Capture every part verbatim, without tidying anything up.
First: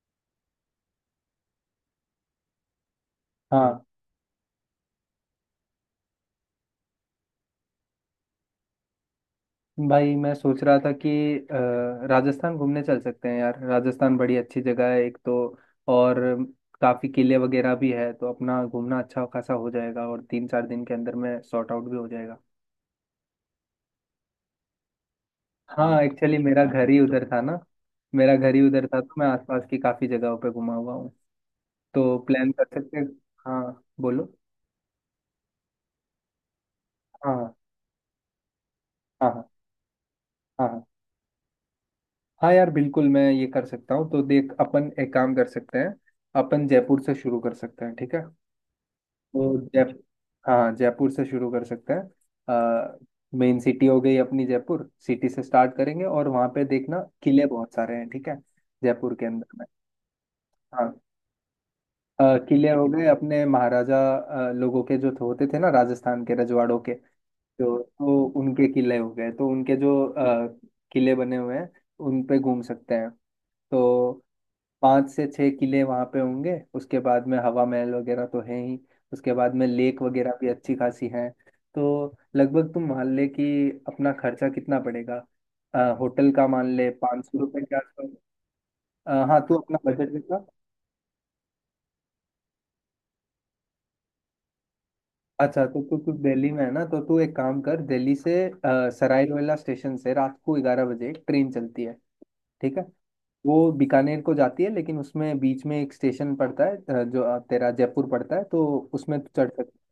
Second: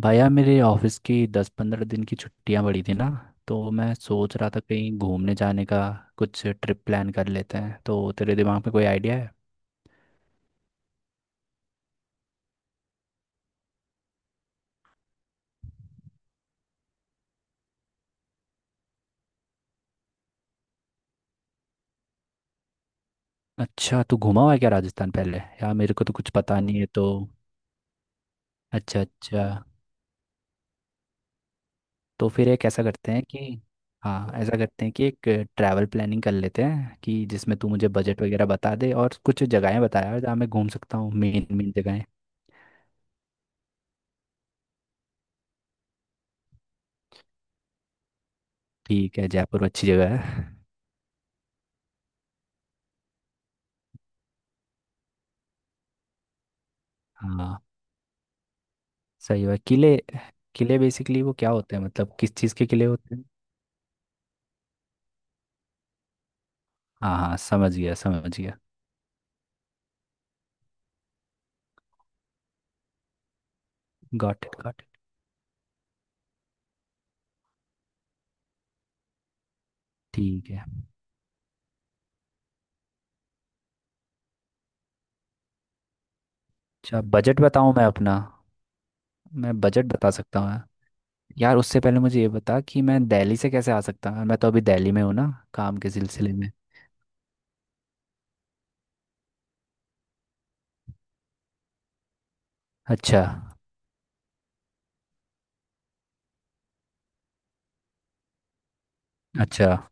भैया, मेरे ऑफिस की दस पंद्रह दिन की छुट्टियां पड़ी थी ना। तो हाँ मैं सोच रहा था कहीं घूमने जाने का, कुछ ट्रिप प्लान कर लेते हैं। तो तेरे दिमाग में कोई आइडिया है? भाई मैं सोच रहा था कि अ, राजस्थान घूमने चल सकते हैं यार। राजस्थान बड़ी अच्छी जगह है एक तो, और काफ़ी किले वगैरह भी है, तो अपना घूमना अच्छा खासा हो जाएगा और तीन चार दिन के अंदर में सॉर्ट आउट भी हो जाएगा। अच्छा, तू घूमा हुआ है क्या राजस्थान पहले? यार मेरे हाँ को तो कुछ एक्चुअली पता मेरा नहीं है घर ही तो। उधर था ना, मेरा घर ही उधर था, अच्छा तो मैं अच्छा। आसपास की काफ़ी जगहों पे घुमा हुआ हूँ, तो तो फिर प्लान एक कर ऐसा सकते हैं। करते हैं कि, हाँ हाँ बोलो। ऐसा करते हैं कि एक ट्रैवल प्लानिंग कर लेते हैं, कि हाँ जिसमें तू मुझे बजट वगैरह बता दे और हाँ कुछ हाँ जगहें बता यार जहाँ मैं हाँ घूम हाँ हाँ। सकता हूँ, मेन मेन जगहें। हाँ यार बिल्कुल मैं ये कर सकता हूँ, तो देख अपन एक काम कर सकते हैं। अपन जयपुर से शुरू कर सकते हैं, ठीक है। ठीक है, तो जयपुर अच्छी जयपुर, जगह है। हाँ जयपुर से शुरू कर सकते हैं। मेन सिटी हो गई अपनी, जयपुर सिटी से स्टार्ट करेंगे और वहाँ पे देखना किले हाँ। बहुत सारे हैं, ठीक है, जयपुर के सही हुआ अंदर में। किले। किले हाँ बेसिकली वो क्या होते हैं, मतलब अ, किस चीज़ के किले किले हो गए होते हैं? अपने महाराजा अ, लोगों के जो थे- होते थे ना, राजस्थान के रजवाड़ों के, हाँ हाँ, समझ तो गया तो समझ गया। उनके किले हो गए, तो उनके जो अ, किले बने हुए हैं उन पे घूम सकते हैं। तो गॉट इट गॉट इट। पाँच से छः किले वहाँ पे होंगे, उसके बाद में हवा महल वगैरह तो है ही, उसके बाद में लेक वगैरह भी ठीक है। अच्छी खासी है। तो लगभग तुम मान ले कि अपना खर्चा कितना पड़ेगा। अ, होटल का मान ले अच्छा पाँच सौ बजट रुपये बताऊँ के मैं आसपास। अपना? अ, हाँ तू मैं अपना बजट बता बजट सकता बता। हूँ यार। उससे पहले मुझे ये बता कि मैं दिल्ली से कैसे आ सकता हूँ, मैं तो अभी दिल्ली में हूँ ना, अच्छा काम तो के तू तू सिलसिले में। दिल्ली में है ना, तो तू एक काम कर, दिल्ली से अ, सराय रोहिला स्टेशन से रात को ग्यारह बजे एक ट्रेन चलती है, ठीक है। अच्छा। वो बीकानेर को जाती है, लेकिन उसमें बीच में एक स्टेशन पड़ता है अ, जो अ, तेरा जयपुर पड़ता है, तो उसमें तू चढ़ अच्छा सकती है,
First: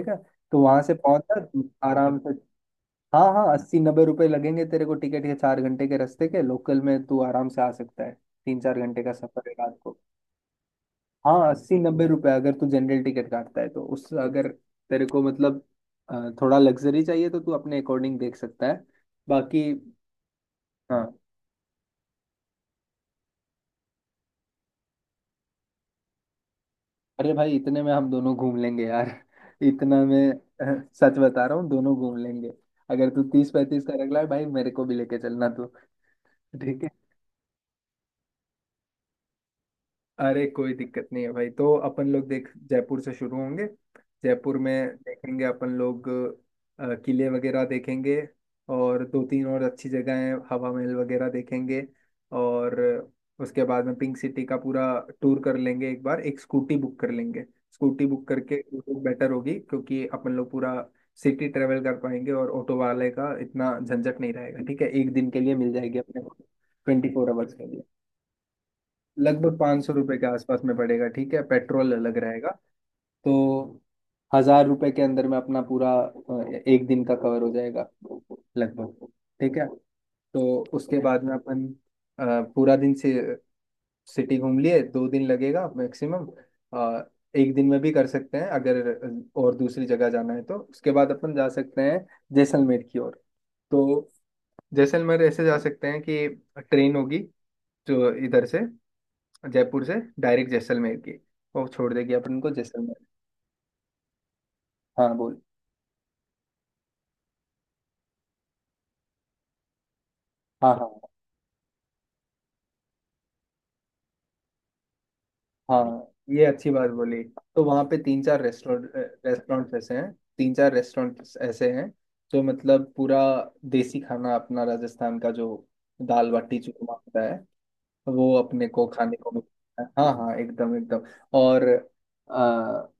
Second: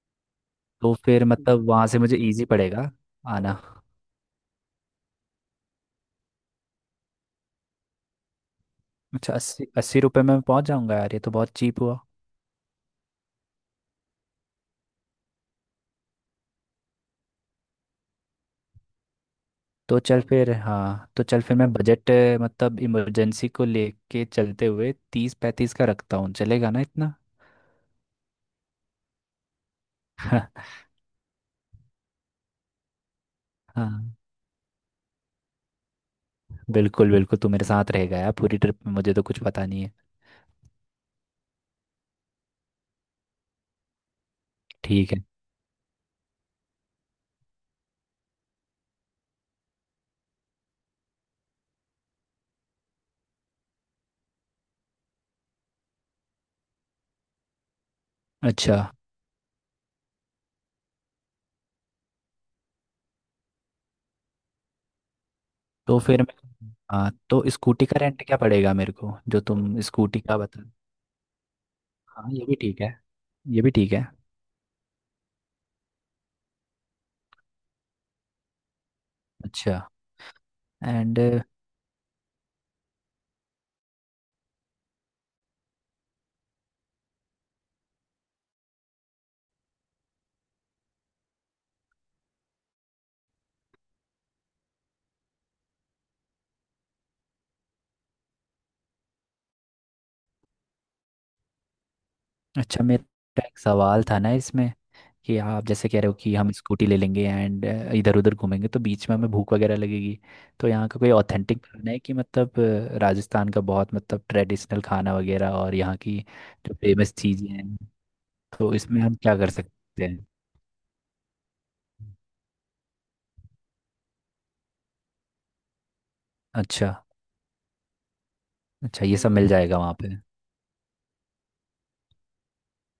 ठीक है। तो वहां तो से फिर मतलब पहुंचकर वहाँ से मुझे आराम से। इजी पड़ेगा हाँ हाँ, आना। अस्सी नब्बे रुपए लगेंगे तेरे को टिकट के, चार घंटे के रास्ते के, लोकल में तू आराम से आ सकता है, तीन चार घंटे का अच्छा, सफर है अस्सी रात को। अस्सी रुपये में पहुँच जाऊँगा यार, ये तो हाँ बहुत अस्सी चीप हुआ। नब्बे रुपए अगर तू जनरल टिकट काटता है तो, उस अगर तेरे को मतलब अ, थोड़ा लग्जरी चाहिए तो तू अपने अकॉर्डिंग देख सकता है बाकी। तो चल फिर हाँ हाँ तो चल फिर मैं बजट अ, मतलब इमरजेंसी को लेके चलते हुए तीस पैंतीस का रखता हूँ, चलेगा ना इतना? अरे भाई, इतने में हम दोनों घूम लेंगे यार इतना में। अह, सच बता रहा हूँ दोनों घूम लेंगे। अगर तू तीस पैंतीस का रख हाँ रहा है भाई, मेरे को भी लेके चलना तू, ठीक। बिल्कुल बिल्कुल, तू मेरे साथ रहेगा यार पूरी ट्रिप में, मुझे तो कुछ पता नहीं है। अरे कोई दिक्कत नहीं है भाई, तो अपन लोग देख जयपुर से शुरू होंगे, जयपुर में ठीक है। देखेंगे अपन लोग अ, किले वगैरह देखेंगे, और दो तीन और अच्छी जगह हैं हवा महल वगैरह देखेंगे, और उसके बाद में पिंक सिटी का पूरा टूर कर लेंगे, एक बार एक स्कूटी बुक कर लेंगे। स्कूटी बुक करके अच्छा। वो बेटर होगी, क्योंकि अपन लोग पूरा सिटी ट्रेवल कर पाएंगे और ऑटो वाले का इतना झंझट नहीं रहेगा, ठीक है, एक दिन के लिए मिल जाएगी तो अपने फिर को। मैं ट्वेंटी हाँ, फोर तो आवर्स के लिए स्कूटी का रेंट क्या पड़ेगा मेरे को, जो लगभग तुम पाँच सौ रुपये स्कूटी के का आसपास बता। में पड़ेगा, ठीक है, पेट्रोल अलग हाँ ये रहेगा। भी ठीक है। तो ये भी ठीक है। हजार रुपये के अंदर में अपना पूरा अ, एक दिन का कवर हो जाएगा लगभग, ठीक है। अच्छा। तो उसके एंड। बाद में अपन अ, पूरा दिन से सिटी घूम लिए, दो दिन लगेगा मैक्सिमम। अ, एक दिन में भी कर सकते हैं अगर, और दूसरी जगह जाना है तो उसके बाद अपन जा सकते हैं जैसलमेर की ओर। तो जैसलमेर ऐसे जा सकते हैं कि ट्रेन होगी जो इधर से, जयपुर से डायरेक्ट जैसलमेर की, वो छोड़ देगी अपन को अच्छा, जैसलमेर। मेरा एक सवाल था ना इसमें, हाँ कि बोल। आप जैसे कह रहे हो कि हम स्कूटी ले लेंगे एंड इधर उधर घूमेंगे, तो बीच में हमें भूख वगैरह लगेगी, तो हाँ यहाँ का हाँ कोई ऑथेंटिक खाना है कि मतलब, अ, राजस्थान का बहुत मतलब ट्रेडिशनल खाना वगैरह, और यहाँ हाँ, की ये अच्छी जो बात फेमस बोली। चीज़ें तो हैं, वहाँ पे तीन चार तो रेस्टोरेंट इसमें हम क्या कर रेस्टोरेंट्स ऐसे सकते हैं, हैं? तीन चार रेस्टोरेंट्स ऐसे हैं जो मतलब पूरा देसी खाना अपना, राजस्थान का जो दाल बाटी अच्छा। चूरमा होता है वो अपने को अच्छा खाने ये को सब मिल जाएगा मिलता है। वहाँ हाँ पे? हाँ, एकदम एकदम। और अ,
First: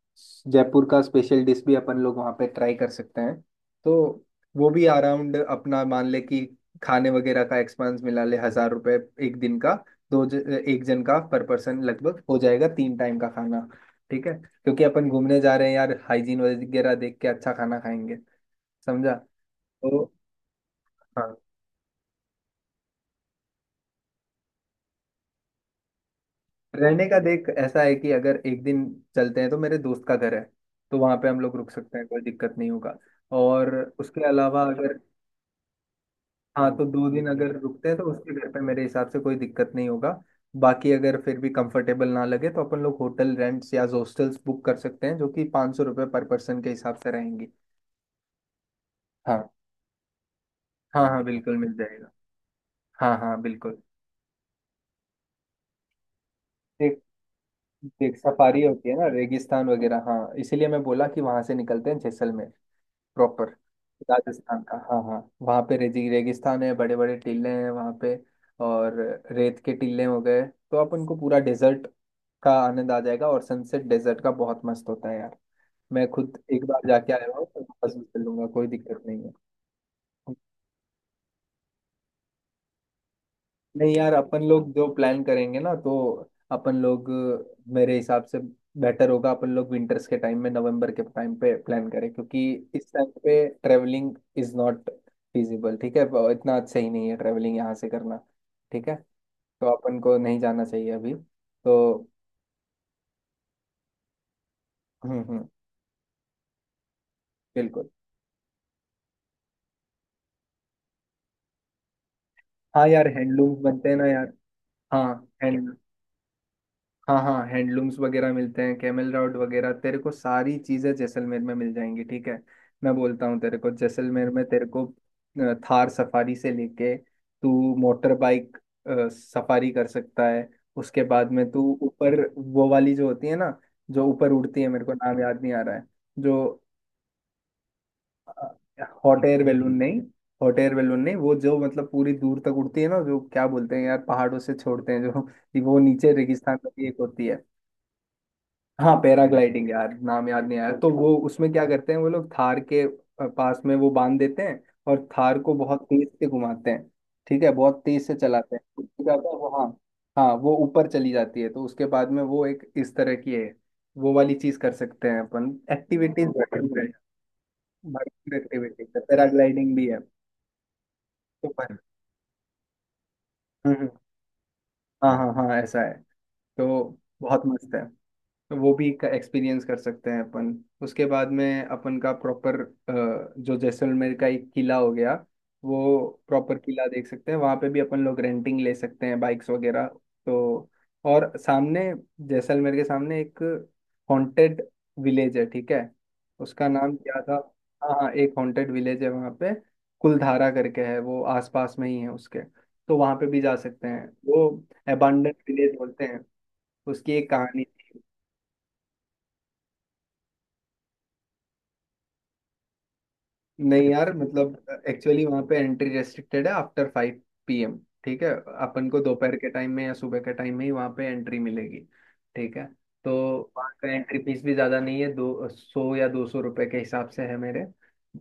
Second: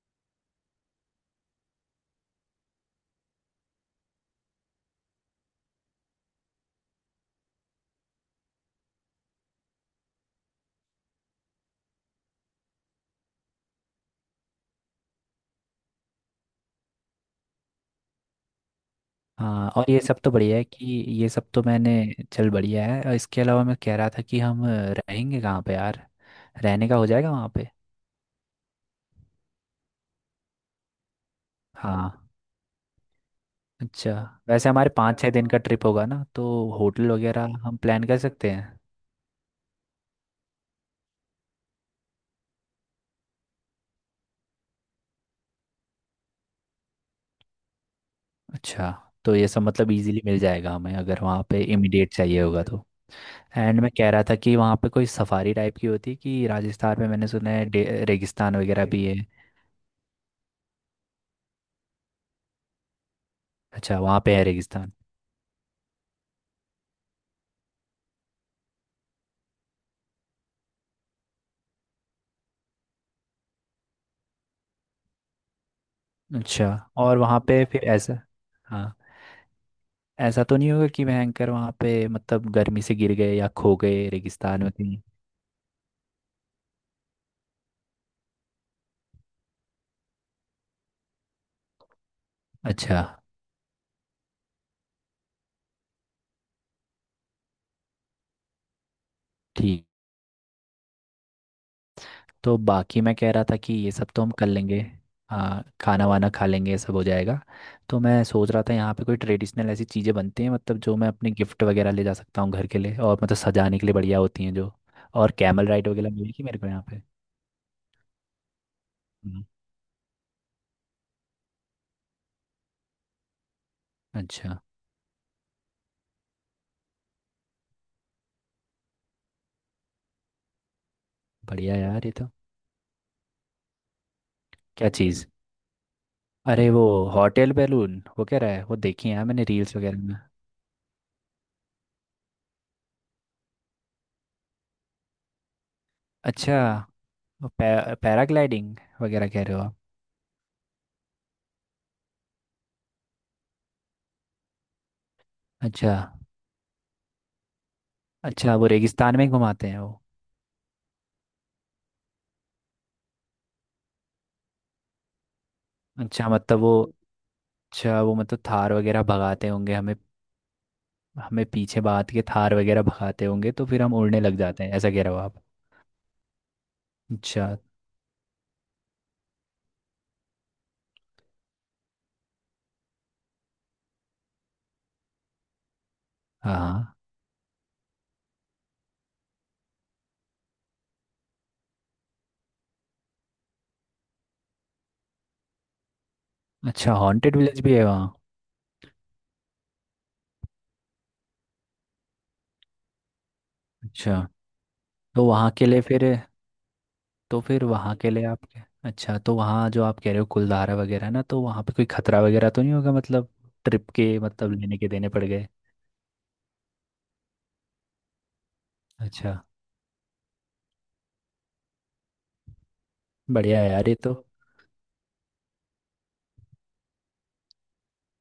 जयपुर का स्पेशल डिश भी अपन लोग वहाँ पे ट्राई कर सकते हैं। तो वो भी अराउंड, अपना मान ले कि खाने वगैरह का एक्सपेंस मिला ले हजार रुपए एक दिन का, दो ज, एक जन का पर पर्सन लगभग हो जाएगा, तीन टाइम का खाना, ठीक है, क्योंकि अपन घूमने जा रहे हैं यार, हाइजीन वगैरह देख के अच्छा खाना खाएंगे, समझा। हाँ। और ये तो सब तो बढ़िया है कि, ये हाँ, सब तो मैंने, चल बढ़िया है। और इसके अलावा मैं कह रहा था कि हम अ, रहेंगे कहाँ पे यार? रहने का रहने हो का जाएगा देख वहाँ पे? ऐसा है कि अगर एक दिन चलते हैं तो मेरे दोस्त का घर है, तो वहां पे हम लोग रुक सकते हैं, कोई हाँ। दिक्कत नहीं होगा। और अच्छा। उसके अलावा वैसे हमारे अगर, पाँच छः दिन, हाँ, का ट्रिप होगा ना, तो हाँ तो दो होटल दिन वगैरह अगर हम रुकते हैं तो प्लान कर उसके सकते घर पे हैं। मेरे हिसाब से कोई दिक्कत नहीं होगा। बाकी अगर फिर भी कंफर्टेबल ना लगे तो अपन लोग होटल रेंट्स या हॉस्टल्स बुक कर सकते हैं, जो कि पाँच सौ रुपये पर पर्सन के हिसाब से रहेंगी। अच्छा, तो ये हाँ सब मतलब इजीली मिल जाएगा हमें, हाँ अगर हाँ, वहाँ बिल्कुल पे मिल जाएगा। इमीडिएट चाहिए होगा तो? हाँ हाँ एंड बिल्कुल। मैं कह रहा था कि वहाँ पे कोई सफारी टाइप की होती है कि, राजस्थान देख, में मैंने सुना है डे- देख रेगिस्तान सफारी वगैरह होती है भी ना है। रेगिस्तान वगैरह, हाँ इसीलिए मैं बोला कि वहां से निकलते हैं जैसलमेर प्रॉपर अच्छा, वहाँ पे है राजस्थान का। रेगिस्तान। हाँ हाँ, वहाँ पे रेगी रेगिस्तान है, बड़े बड़े टीले हैं वहाँ पे, और रेत के टीले हो गए। तो आप उनको पूरा डेजर्ट का आनंद आ जाएगा, और सनसेट डेजर्ट का बहुत मस्त होता है यार, मैं खुद एक अच्छा। बार जाके और आया वहाँ हूँ, तो पे फिर वापस भी ऐसा, चलूंगा, कोई हाँ, दिक्कत नहीं है। ऐसा तो नहीं होगा कि भयंकर वहाँ पे मतलब गर्मी से गिर गए या खो नहीं गए यार, अपन रेगिस्तान लोग में जो कहीं? प्लान करेंगे ना, तो अपन लोग मेरे हिसाब से बेटर होगा अपन लोग विंटर्स के टाइम में, नवंबर के टाइम पे प्लान करें, क्योंकि इस अच्छा। टाइम पे ट्रेवलिंग इज नॉट फिजिबल, ठीक है, वो इतना अच्छा ही नहीं है ट्रेवलिंग यहाँ से करना, ठीक है। तो ठीक। अपन को नहीं जाना चाहिए अभी तो। तो बाकी मैं कह रहा था कि ये सब तो हम कर लेंगे, हम्म हम्म। हाँ, खाना वाना खा लेंगे, ये सब हो जाएगा। बिल्कुल। तो मैं सोच रहा था यहाँ पे कोई ट्रेडिशनल ऐसी चीज़ें बनती हैं मतलब, जो मैं अपने गिफ्ट वगैरह ले जा सकता हूँ घर के हाँ लिए, यार और मतलब हैंडलूम सजाने के बनते लिए हैं ना बढ़िया यार। होती हैं जो। हाँ और कैमल हैंड, राइड वगैरह मिलेगी मेरे को यहाँ पे? हाँ हाँ, हैंडलूम्स वगैरह मिलते हैं, कैमल राउड हम्म। वगैरह, तेरे को सारी चीज़ें जैसलमेर में मिल जाएंगी, ठीक है। मैं बोलता हूँ तेरे को जैसलमेर में अच्छा। तेरे को अ, थार सफारी से लेके तू मोटर बाइक अ, सफारी कर सकता है। उसके बाद में तू बढ़िया यार ये तो। ऊपर वो वाली जो होती है ना, जो ऊपर उड़ती है, मेरे क्या को नाम चीज़? याद नहीं आ रहा है, जो अरे वो होटल बैलून वो कह रहा है, वो देखी है हॉट यार एयर मैंने बैलून रील्स वगैरह नहीं, में। हॉट एयर बैलून नहीं, वो जो मतलब पूरी दूर तक उड़ती है ना, जो क्या बोलते हैं यार, पहाड़ों से छोड़ते हैं जो वो नीचे अच्छा, रेगिस्तान में भी एक होती है। वो पै, पैराग्लाइडिंग हाँ वगैरह कह रहे हो पैराग्लाइडिंग आप? यार, नाम याद नहीं आया, तो वो उसमें क्या करते हैं वो लोग, थार के अ, पास में वो बांध देते हैं और थार को बहुत अच्छा। तेज से घुमाते हैं, ठीक है, बहुत तेज से चलाते अच्छा, हैं, वो उससे क्या रेगिस्तान में होता ही है वो, हाँ घुमाते हैं वो? हाँ, वो ऊपर चली जाती है। तो उसके बाद में वो एक इस तरह की है, वो वाली चीज कर सकते हैं अपन, एक्टिविटीज अच्छा मतलब वो, भरपूर है, अच्छा वो भरपूर मतलब थार एक्टिविटीज है, वगैरह भगाते होंगे पैराग्लाइडिंग भी हमें, है। हमें तो पर पीछे बात के थार वगैरह भगाते होंगे तो हम्म, फिर हम्म, हम उड़ने लग जाते हैं, ऐसा कह रहे हाँ हो हाँ आप? हाँ ऐसा है। तो बहुत अच्छा। मस्त है, तो वो भी एक्सपीरियंस कर सकते हैं अपन। उसके बाद में अपन का प्रॉपर, जो जैसलमेर का एक किला हो गया वो हाँ प्रॉपर किला हाँ। देख सकते हैं, वहाँ पे भी अपन लोग रेंटिंग ले सकते हैं बाइक्स वगैरह। तो और सामने, जैसलमेर के सामने एक हॉन्टेड विलेज है, ठीक है, उसका अच्छा, नाम क्या था। हॉन्टेड विलेज भी है हाँ हाँ, वहाँ? एक हॉन्टेड विलेज है वहाँ पे, कुलधारा करके है, वो आसपास में ही है उसके, तो वहाँ पे भी जा सकते हैं। अच्छा, वो तो एबंडेंट वहाँ के विलेज लिए फिर, बोलते हैं, उसकी एक तो कहानी फिर वहाँ थी। के लिए आप क्या- अच्छा, तो वहाँ जो आप कह रहे हो कुलधारा वगैरह ना, तो वहाँ पे कोई खतरा वगैरह तो नहीं होगा मतलब, नहीं ट्रिप यार के मतलब लेने मतलब के देने पड़ एक्चुअली वहाँ गए? पे एंट्री रेस्ट्रिक्टेड है आफ्टर फाइव पी एम, ठीक है। अपन को अच्छा। दोपहर के टाइम में या सुबह के टाइम में ही वहाँ पे एंट्री मिलेगी, ठीक है। तो बढ़िया वहाँ है यार का ये तो। एंट्री फीस भी ज़्यादा नहीं है, दो सौ या दो सौ रुपये के हिसाब से है मेरे,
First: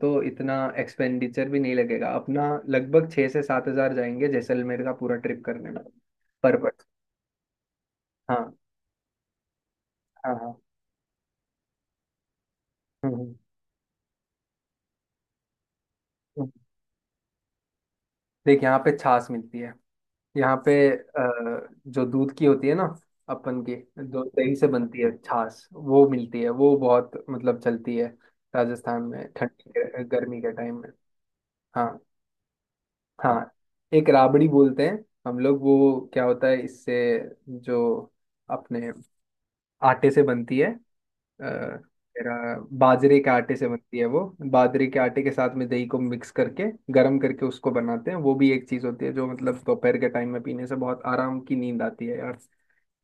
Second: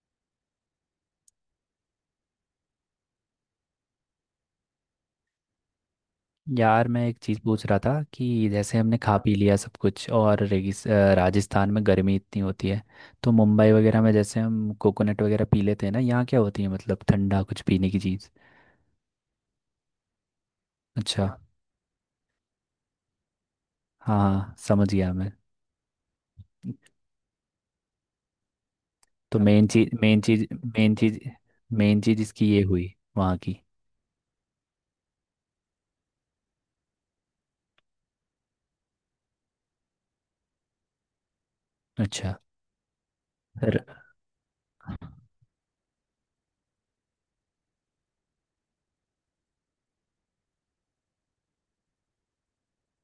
तो इतना एक्सपेंडिचर भी नहीं लगेगा अपना, लगभग छः से सात हज़ार जाएंगे जैसलमेर का पूरा ट्रिप करने में, पर पर्सन। यार मैं एक चीज़ पूछ रहा था कि हाँ जैसे हमने खा पी लिया सब कुछ, हाँ और हाँ। रेगिस- अ, राजस्थान में गर्मी इतनी होती है, हम्म, तो हम्म। मुंबई वगैरह में जैसे हम कोकोनट वगैरह पी लेते हैं ना, यहाँ क्या हम्म। होती है मतलब ठंडा कुछ पीने की चीज़? देख यहाँ पे छाछ मिलती है, यहाँ पे अच्छा। अ, जो दूध की होती है ना अपन की, हाँ जो दही हाँ से समझ बनती गया है मैं। छाछ, वो मिलती है, वो बहुत मतलब चलती है राजस्थान में तो मेन ठंडी चीज़ के- मेन गर्मी चीज़ के टाइम में। मेन चीज़ हाँ मेन चीज़ इसकी ये हुई वहाँ हाँ, की। एक राबड़ी बोलते हैं हम लोग, वो क्या होता है इससे, जो अपने आटे से बनती है, अ, मेरा अच्छा। बाजरे के आटे से बनती है वो, बाजरे के आटे के साथ में दही को मिक्स करके गर्म करके उसको बनाते हैं, वो भी एक चीज होती है जो मतलब दोपहर के टाइम में पीने से बहुत आराम की नींद आती है यार।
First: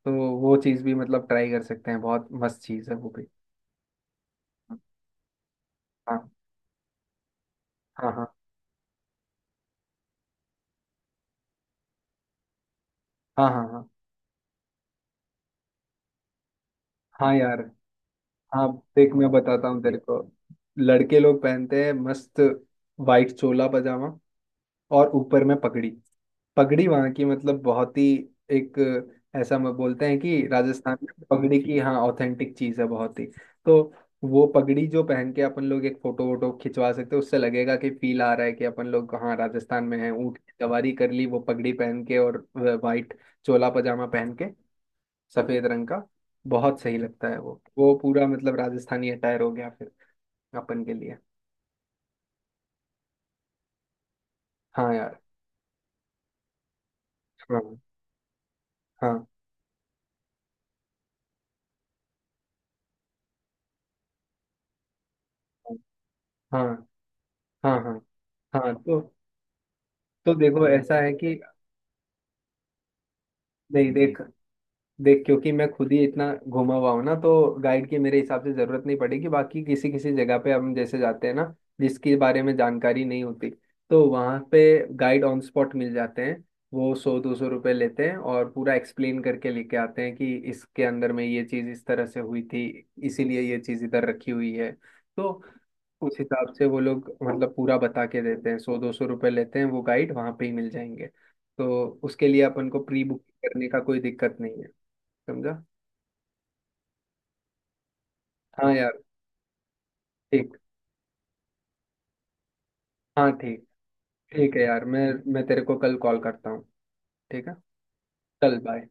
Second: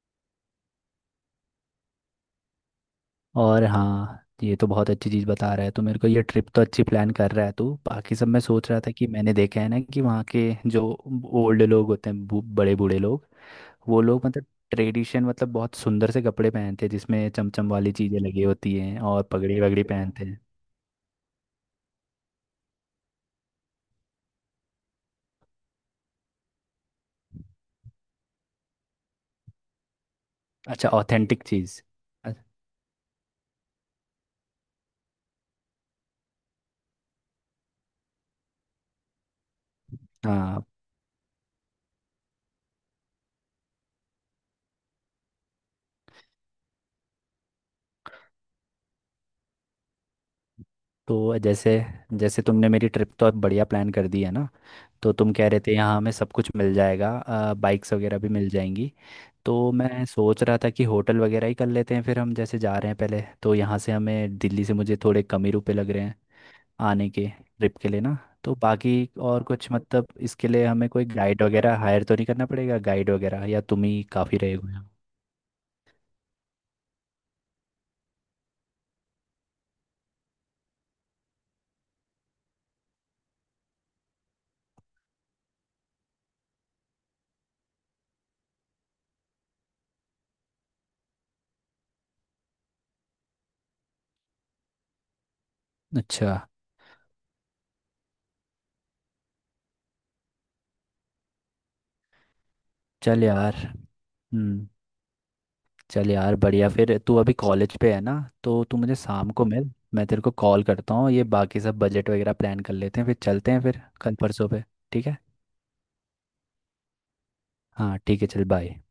तो वो चीज़ भी मतलब ट्राई कर सकते हैं, बहुत मस्त चीज़ है वो भी। और हाँ ये तो बहुत अच्छी चीज़ बता रहा है, तो मेरे को हाँ ये ट्रिप तो अच्छी प्लान कर रहा है तू। हाँ बाकी हाँ सब मैं सोच रहा था कि मैंने देखा है ना कि वहाँ के जो ओल्ड लोग होते हैं, बू- बड़े बूढ़े लोग, हाँ हाँ हाँ। वो लोग मतलब ट्रेडिशन मतलब बहुत सुंदर से कपड़े पहनते हैं, जिसमें हाँ यार, चमचम वाली चीज़ें लगी हाँ, होती हैं देख और मैं पगड़ी बताता हूँ वगड़ी तेरे को, पहनते हैं। लड़के लोग पहनते हैं मस्त वाइट चोला पजामा और ऊपर में पगड़ी। पगड़ी वहाँ की मतलब बहुत ही एक, ऐसा हम बोलते हैं कि अच्छा, राजस्थान में ऑथेंटिक पगड़ी की, चीज़। हाँ अ- ऑथेंटिक चीज़ है बहुत ही। तो वो पगड़ी जो पहन के अपन लोग एक फोटो वोटो खिंचवा सकते हैं, उससे लगेगा कि फील आ रहा है कि अपन लोग हाँ राजस्थान में हैं, ऊँट की हाँ, सवारी कर ली वो पगड़ी पहन के और वाइट चोला पजामा पहन के सफेद रंग का, बहुत सही लगता है। वो वो पूरा मतलब राजस्थानी अटायर हो गया फिर अपन के लिए। तो जैसे, जैसे तुमने मेरी ट्रिप तो अब बढ़िया प्लान कर दी है ना, हाँ तो यार। तुम कह रहे थे यहाँ हमें सब कुछ मिल जाएगा, हाँ बाइक्स वगैरह भी मिल जाएंगी। हाँ तो मैं सोच रहा था कि होटल वगैरह ही कर लेते हैं फिर, हम जैसे जा रहे हैं पहले, तो यहाँ से हमें दिल्ली से मुझे थोड़े कम ही रुपए लग रहे हैं हाँ आने के हाँ ट्रिप के हाँ लिए ना, तो हाँ हाँ, तो बाकी और कुछ मतलब तो इसके लिए देखो हमें ऐसा कोई है कि, गाइड वगैरह हायर तो नहीं करना पड़ेगा, गाइड वगैरह, या तुम नहीं ही देख, काफ़ी रहेगा यहाँ? देख क्योंकि मैं खुद ही इतना घुमा हुआ हूँ ना, तो गाइड की मेरे हिसाब से जरूरत नहीं पड़ेगी, बाकी किसी किसी जगह पे हम जैसे जाते हैं ना, जिसके बारे में जानकारी नहीं होती, तो वहाँ पे गाइड ऑन स्पॉट मिल जाते हैं। वो सौ दो सौ रुपये लेते हैं और पूरा एक्सप्लेन करके लेके आते हैं कि इसके अंदर में ये चीज़ इस तरह से हुई थी, इसीलिए ये चीज़ इधर रखी हुई है, तो उस अच्छा। हिसाब से वो लोग मतलब पूरा बता के देते हैं, सौ दो सौ रुपये लेते हैं वो गाइड, वहाँ पे ही मिल जाएंगे, तो उसके लिए अपन को प्री चल बुकिंग यार। करने का कोई दिक्कत नहीं हम्म। है, समझा। चल यार, बढ़िया फिर। तू अभी कॉलेज पे है ना, तो हाँ तू यार, मुझे शाम को मिल, मैं तेरे को ठीक, कॉल करता हूँ, ये बाकी सब बजट वगैरह प्लान कर लेते हैं, फिर हाँ चलते हैं ठीक, फिर कल परसों ठीक है पे। यार, मैं ठीक है। मैं तेरे को कल कॉल करता हूँ, ठीक है, हाँ ठीक है, चल चल बाय। बाय।